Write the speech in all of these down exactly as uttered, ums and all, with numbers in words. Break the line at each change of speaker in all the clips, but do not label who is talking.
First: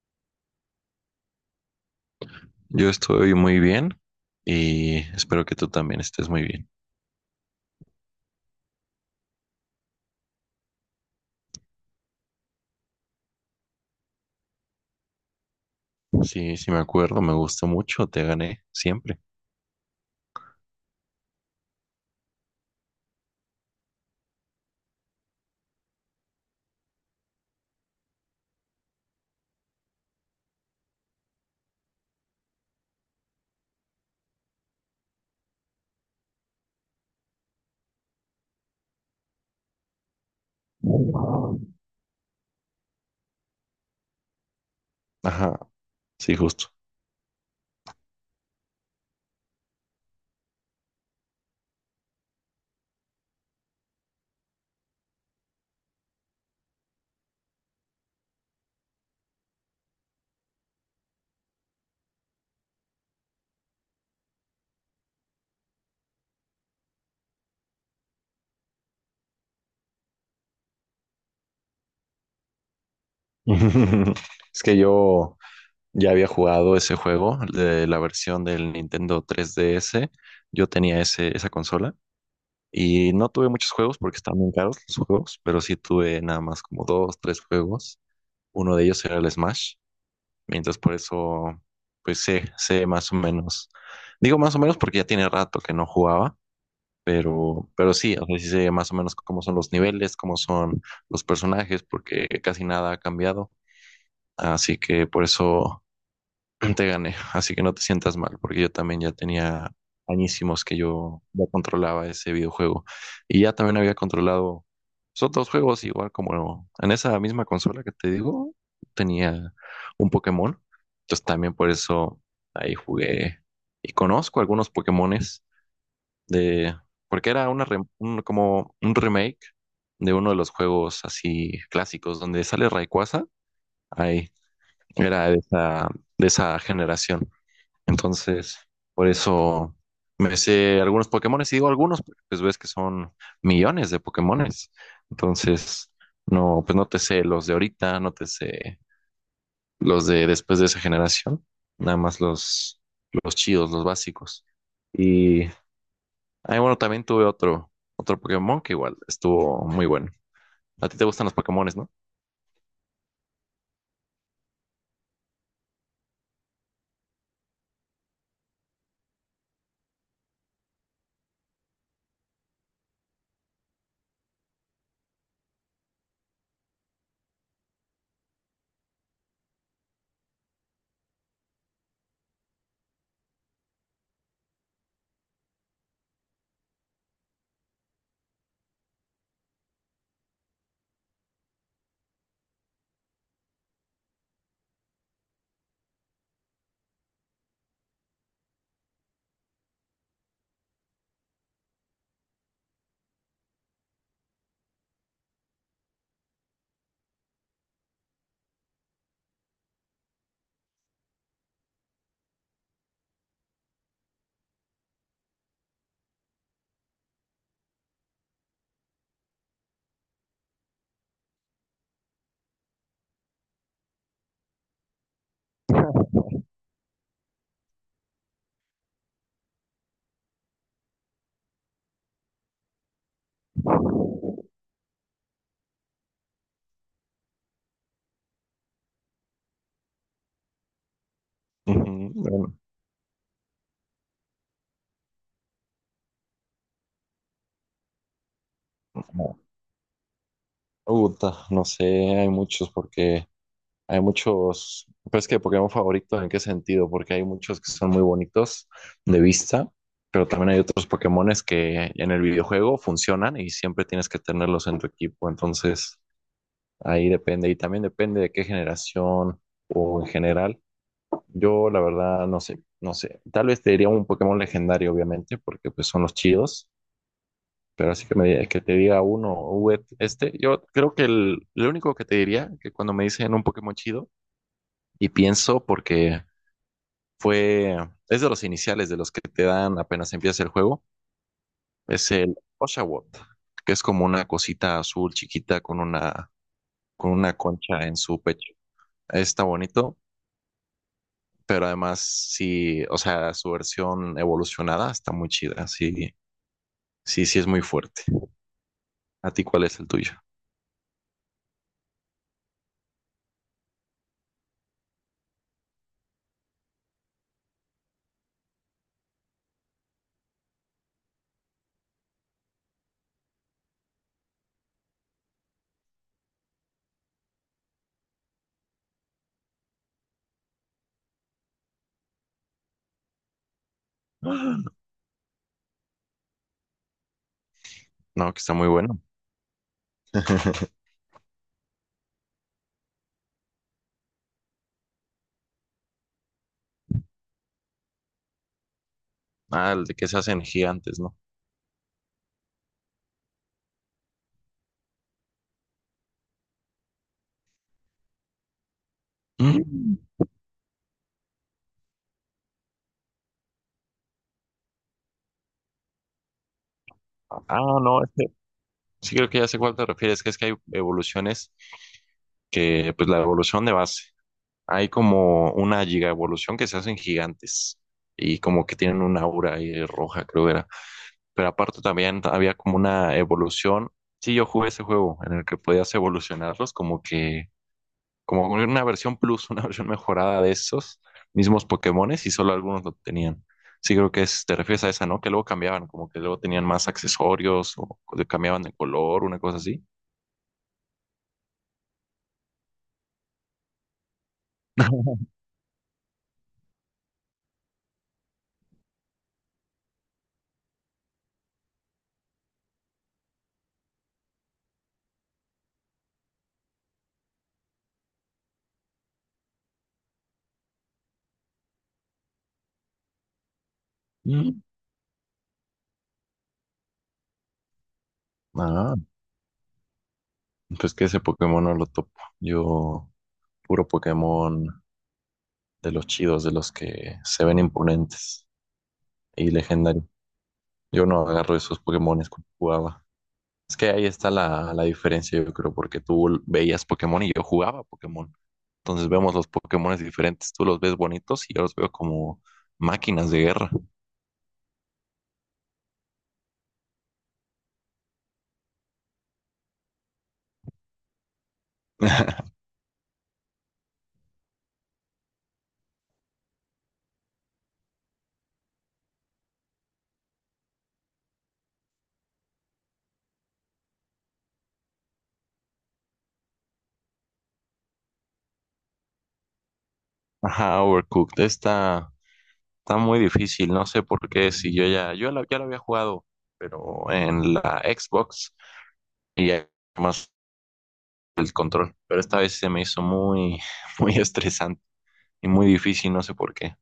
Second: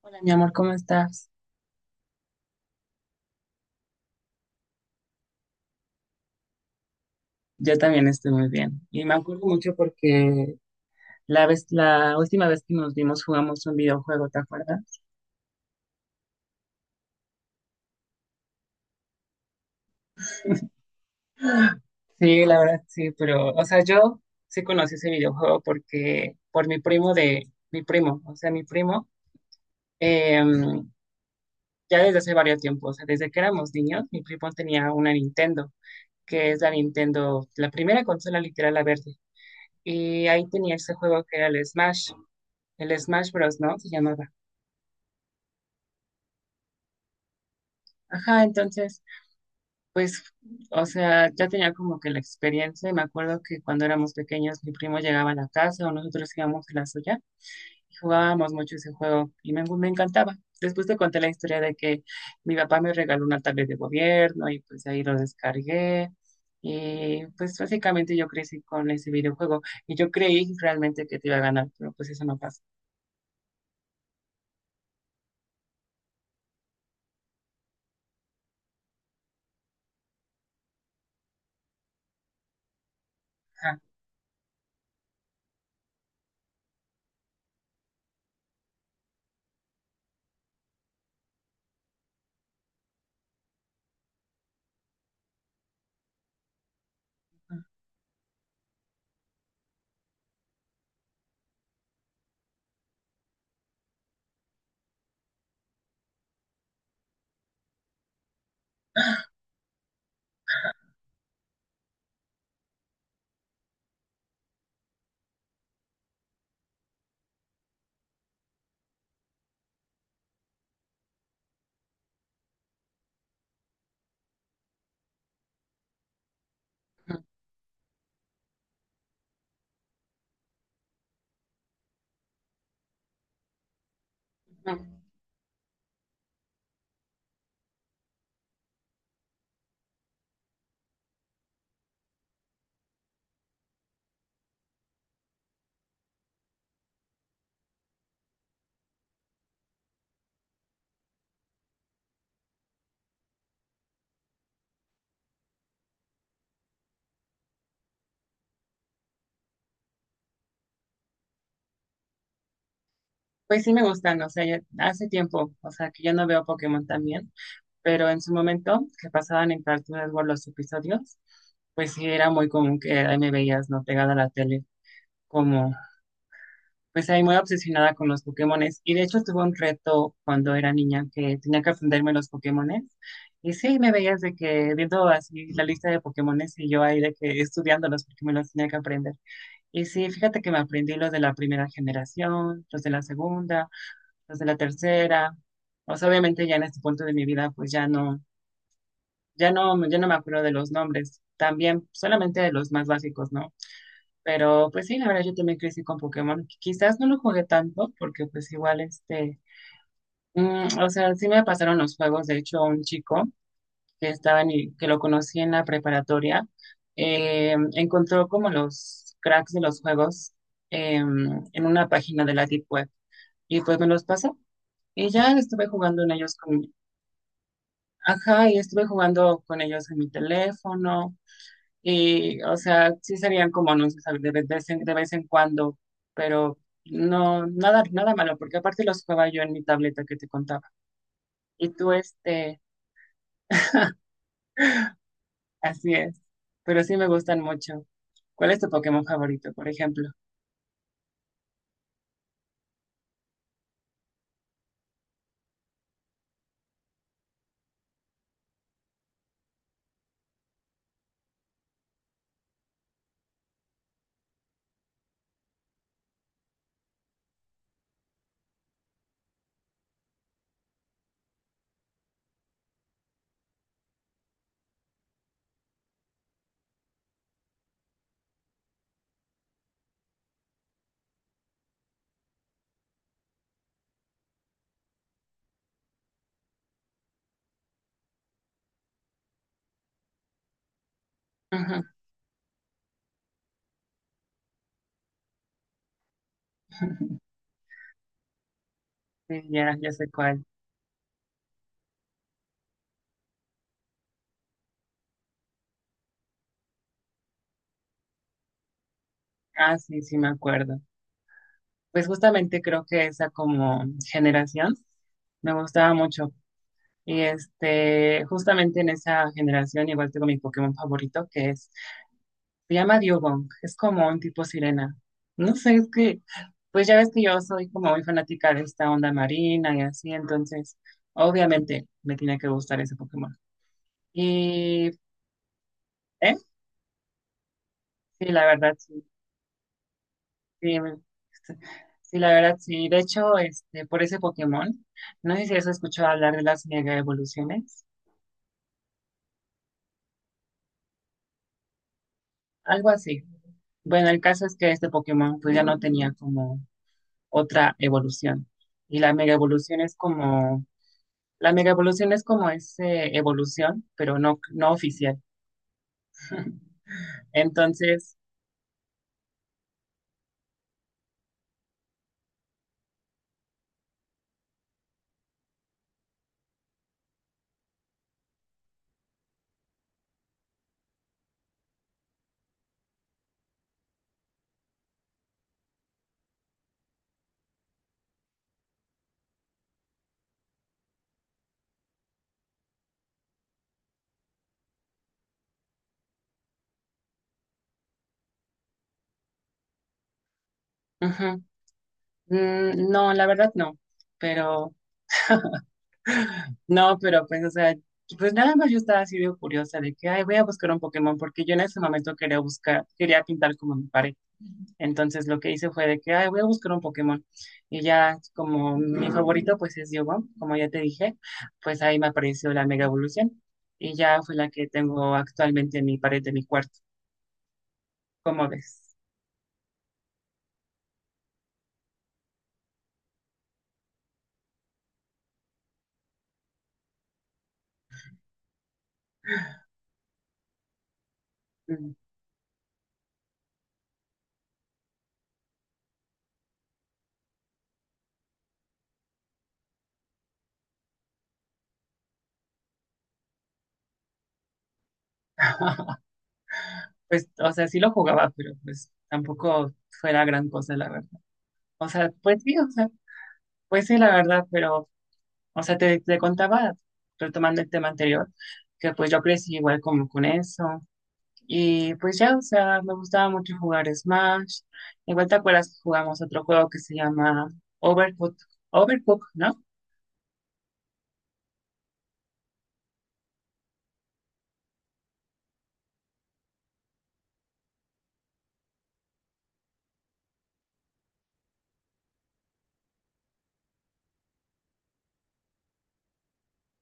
Hola, mi amor, ¿cómo estás?
Yo estoy muy bien y espero que tú también estés muy bien.
Yo también estoy muy bien. Y me acuerdo mucho porque la vez, la última vez que nos vimos jugamos un videojuego, ¿te acuerdas?
Sí, sí me acuerdo, me gustó mucho, te gané siempre.
Sí, la verdad, sí, pero, o sea, yo sí conocí ese videojuego porque, por mi primo de, mi primo, o sea, mi primo, eh, ya desde hace varios tiempos, o sea, desde que éramos niños, mi primo tenía una Nintendo, que es la Nintendo, la primera consola literal, la verde. Y ahí tenía ese juego que era el Smash. El Smash Bros, ¿no? Se llamaba.
Ajá, sí, justo.
Ajá, entonces pues, o sea, ya tenía como que la experiencia y me acuerdo que cuando éramos pequeños mi primo llegaba a la casa o nosotros íbamos a la suya y jugábamos mucho ese juego y me, me encantaba. Después te conté la historia de que mi papá me regaló una tablet de gobierno y pues ahí lo descargué y pues básicamente yo crecí con ese videojuego y yo creí realmente que te iba a ganar, pero pues eso no pasa.
Es que yo ya había jugado ese juego de la versión del Nintendo tres D S. Yo tenía ese, esa consola y no tuve muchos
Ajá.
juegos porque estaban bien caros los juegos, pero sí tuve nada más como dos, tres juegos. Uno de ellos era el Smash. Entonces por eso, pues sé, sé más o menos. Digo más o menos porque ya tiene rato que no jugaba, pero, pero sí, o sea, sí sé más o menos cómo son los niveles, cómo son los personajes, porque casi nada ha cambiado. Así que por eso te gané, así que no te sientas mal, porque yo también ya tenía añísimos que yo ya controlaba ese videojuego. Y ya también había controlado pues, otros juegos, igual como en esa misma consola que te digo, tenía un Pokémon. Entonces también por eso ahí jugué y conozco algunos Pokémones de, porque era una rem- un- como un remake de uno de los juegos así clásicos donde sale Rayquaza. Ahí
Ujú.
era de esa, de esa generación. Entonces, por eso me sé algunos Pokémones y digo algunos, porque pues ves que son millones de Pokémones. Entonces, no, pues no te sé los de ahorita, no te sé los de después de esa generación, nada más los, los chidos, los básicos. Y, ay, bueno, también tuve otro, otro Pokémon que igual estuvo muy bueno. A ti te gustan los Pokémones, ¿no?
Pues sí me gustan, o sea, ya hace tiempo, o sea, que yo no veo Pokémon también, pero en su momento, que pasaban en Cartoon Network los episodios, pues sí era muy común que ahí me veías, ¿no? Pegada a la tele, como, pues ahí muy obsesionada con los Pokémones. Y de hecho tuve un reto cuando era niña que tenía que aprenderme los Pokémones. Y sí, me veías de que viendo así la lista de Pokémones y yo ahí de que estudiándolos porque me los tenía que aprender. Y sí, fíjate que me aprendí los de la primera generación, los de la segunda, los de la tercera. O sea, obviamente ya en este punto de mi vida, pues ya no, ya no, ya no me acuerdo de los nombres, también solamente de los más básicos, ¿no? Pero pues sí, la verdad yo también crecí con Pokémon. Quizás no lo jugué tanto porque pues igual este, mm, o sea, sí me pasaron los juegos, de hecho, un chico que estaba en, que lo conocí en la preparatoria, eh, encontró como los cracks de los juegos em, en una página de la Deep Web y pues me los pasó y ya estuve jugando en ellos con, ajá, y estuve jugando con ellos en mi teléfono. Y, o sea, sí serían como anuncios a- de vez en, de vez en cuando, pero no, nada, nada malo, porque aparte los jugaba yo en mi tableta que te contaba. Y tú,
Ujú, bueno,
este, así es, pero sí me gustan mucho. ¿Cuál es tu Pokémon
no,
favorito, por ejemplo?
puta, no sé, hay muchos porque hay muchos, pues que Pokémon favoritos, ¿en qué sentido? Porque hay muchos que son muy bonitos de vista, pero también hay otros Pokémones que en el videojuego funcionan y siempre tienes que tenerlos en tu equipo. Entonces, ahí depende. Y también depende de qué generación o en general. Yo, la verdad, no sé, no sé. Tal vez te diría un Pokémon legendario, obviamente, porque pues son los chidos. Pero así que, me, diga- que te diga uno, "Uh, este, yo creo que el, lo único que te diría, que cuando me dicen un Pokémon chido, y pienso porque fue, es de los iniciales de los que te dan apenas empiezas el juego,
Ujú.
es el Oshawott, que es como una cosita azul chiquita con una, con una concha en su pecho.
Sí,
Está
ya, ya
bonito,
sé cuál.
pero además sí, o sea, su versión evolucionada está muy chida, sí, sí, sí es muy fuerte. ¿A ti cuál
Ah,
es el
sí,
tuyo?
sí me acuerdo. Pues justamente creo que esa como generación me gustaba mucho. Y este, justamente en esa generación igual tengo mi Pokémon favorito, que es... Se llama Diogong, es como un tipo sirena. No sé, es que, pues ya ves que yo soy como muy fanática de esta onda marina y así, entonces, obviamente me tiene que gustar ese Pokémon. Y, ¿eh? Sí,
No, que
la
está muy
verdad,
bueno.
sí, sí, me- sí, la verdad, sí. De hecho, este, por ese Pokémon, no sé si has escuchado hablar de las mega evoluciones,
Ah, el de que se hacen gigantes, ¿no?
algo así. Bueno, el caso es que este Pokémon, pues ya no tenía como otra evolución. Y la mega evolución es
Mm.
como la mega evolución es como ese evolución, pero no, no oficial.
Ah, no,
Entonces,
este, sí creo que ya sé cuál te refieres, que es que hay evoluciones que pues la evolución de base. Hay como una giga evolución que se hacen gigantes y como que tienen una aura ahí roja, creo era. Pero aparte también había como una evolución. Sí, yo jugué ese juego en el que podías evolucionarlos como que, como una versión plus, una versión mejorada de esos mismos Pokémones y solo algunos lo tenían. Sí, creo que es, te refieres a esa, ¿no? Que luego cambiaban, como que luego tenían más accesorios o cambiaban de color, una cosa así.
ujú, mm, no, la verdad no. Pero, no, pero pues, o sea, pues nada más yo estaba así de curiosa de que, ay, voy a buscar un Pokémon, porque yo en ese momento quería buscar, quería pintar como mi pared. Entonces lo que hice fue de que, ay, voy a buscar un Pokémon. Y ya, como mi favorito, pues es Yogon, como ya te dije, pues ahí me apareció la mega evolución. Y ya fue la
Mm.
que tengo actualmente en mi pared de mi cuarto. ¿Cómo
Ah.
ves?
Pues que ese Pokémon no lo topo. Yo, puro Pokémon de los chidos, de los que se ven imponentes y legendarios. Yo no agarro esos
Mm.
Pokémones cuando jugaba. Es que ahí está la, la diferencia, yo creo, porque tú veías Pokémon y yo jugaba Pokémon. Entonces vemos los Pokémones diferentes. Tú los ves bonitos y yo los veo como máquinas de guerra.
Pues, o sea, sí lo jugaba, pero pues tampoco fue la gran cosa, la verdad. O sea, pues sí, o sea, pues sí, la verdad, pero, o sea, te, te contaba, retomando el tema anterior, que pues yo crecí igual como con eso. Y pues ya, o sea, me gustaba mucho jugar Smash. Igual te acuerdas que jugamos otro juego que se llama Overcooked, Overcooked, ¿no?
Ajá, Overcooked. Está, está muy difícil. No sé por qué. Si yo ya, yo la- ya lo había jugado, pero en la Xbox y ya más control, pero esta vez se me hizo muy, muy estresante y muy difícil, no sé por qué.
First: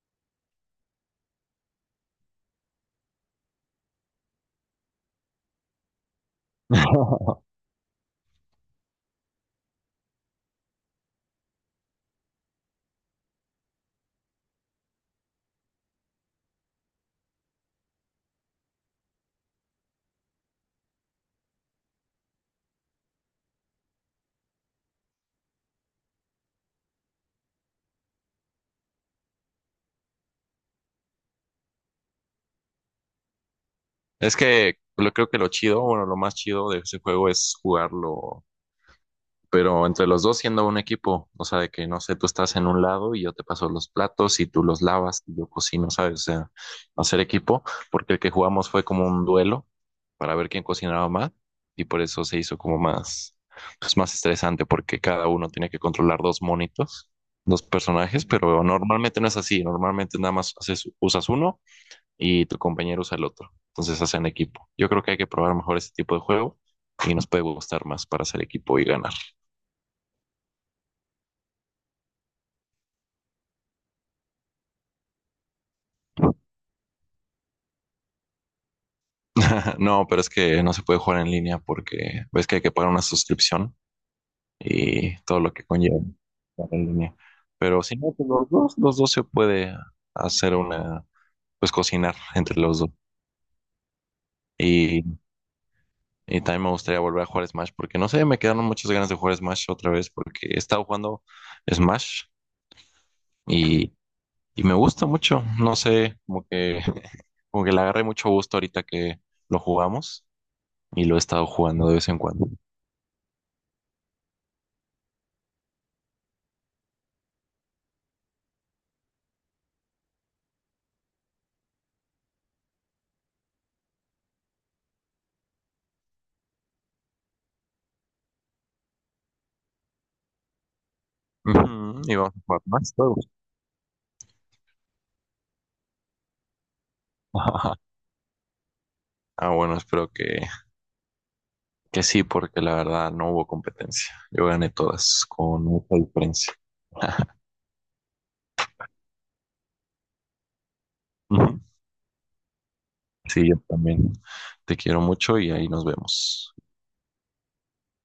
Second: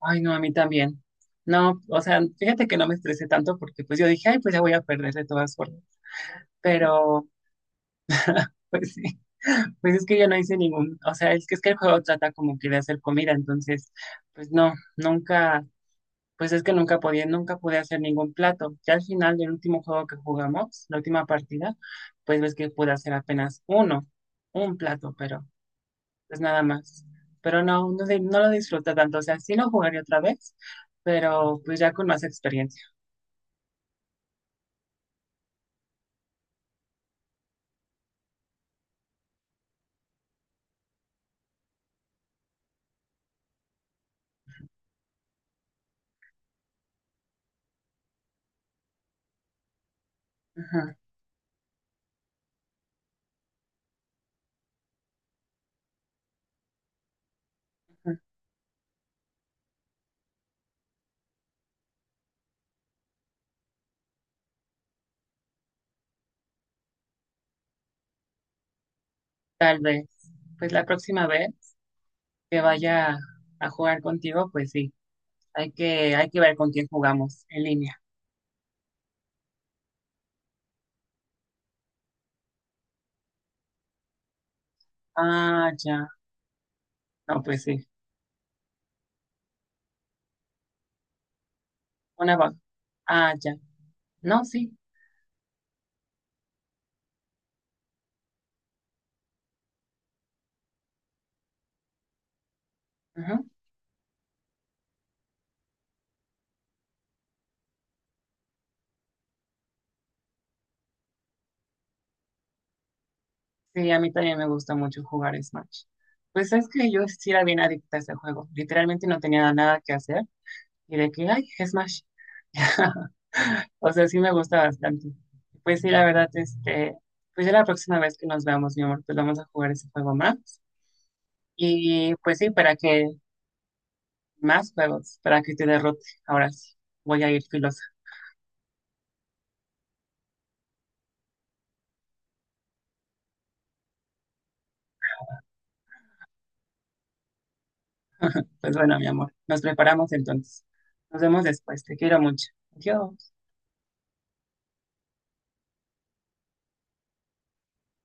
Ay, no, a mí también. No, o sea, fíjate que no me estresé tanto porque pues yo dije, ay, pues ya voy a perder de todas formas. Pero... pues sí, pues es que yo no hice ningún, o sea, es que es que el juego trata como que de hacer comida, entonces, pues no, nunca, pues es que nunca podía, nunca pude hacer ningún plato. Ya al final del último juego que jugamos, la última partida, pues ves que pude hacer apenas uno, un plato, pero pues nada más. Pero no, no, di- no lo disfruto tanto, o sea, sí lo jugaría otra vez, pero pues ya con más experiencia.
Es que lo, creo que lo chido, bueno, lo más chido de ese juego es jugarlo pero entre los dos siendo un equipo, o sea, de que no sé, tú estás en un lado y yo te paso los platos y tú los lavas y yo cocino, ¿sabes? O sea, hacer equipo, porque el que jugamos fue como un duelo para ver quién
Ujú.
cocinaba más y por eso se hizo como más, pues más estresante porque cada uno tiene que controlar dos monitos, dos personajes, pero normalmente no es así, normalmente nada más haces, usas uno y tu compañero usa el otro, entonces hacen equipo. Yo creo que hay que probar mejor ese tipo de juego y nos puede gustar más para hacer equipo y ganar.
Tal vez. Pues la próxima vez que vaya a jugar contigo, pues sí, hay que, hay que ver con quién jugamos en línea.
No, pero es que no se puede jugar en línea porque ves que hay que pagar una suscripción y todo lo que
Ah,
conlleva
ya.
jugar en línea.
No, pues
Pero
sí.
si no, pues los dos, los dos se puede hacer una, pues cocinar
Una va.
entre los dos.
Ah, ya. No, sí.
Y, y también me gustaría volver a jugar Smash porque no sé, me quedaron muchas ganas de jugar Smash otra vez porque he estado jugando Smash
Ujú.
y, y me gusta mucho. No sé, como que, como que le agarré mucho gusto ahorita que lo jugamos y lo he estado jugando de vez en cuando.
Sí, a mí también me gusta mucho jugar Smash. Pues es que yo sí era bien adicta a ese juego. Literalmente no tenía nada que hacer. Y de que, ay, Smash. O sea, sí me gusta bastante. Pues sí, la verdad, este, pues ya la próxima vez que nos veamos, mi amor, pues vamos a jugar ese juego más.
Ujú,
Y
y vamos
pues
a
sí,
jugar
para
más.
que más juegos, para que te derrote. Ahora sí, voy a ir filosa.
Ah, bueno, espero que, que sí, porque la verdad no hubo competencia. Yo gané todas con mucha diferencia.
Pues bueno, mi amor, nos preparamos entonces. Nos vemos
Ujú.
después. Te quiero mucho. Adiós.
Sí, yo también. Te quiero mucho y ahí nos vemos.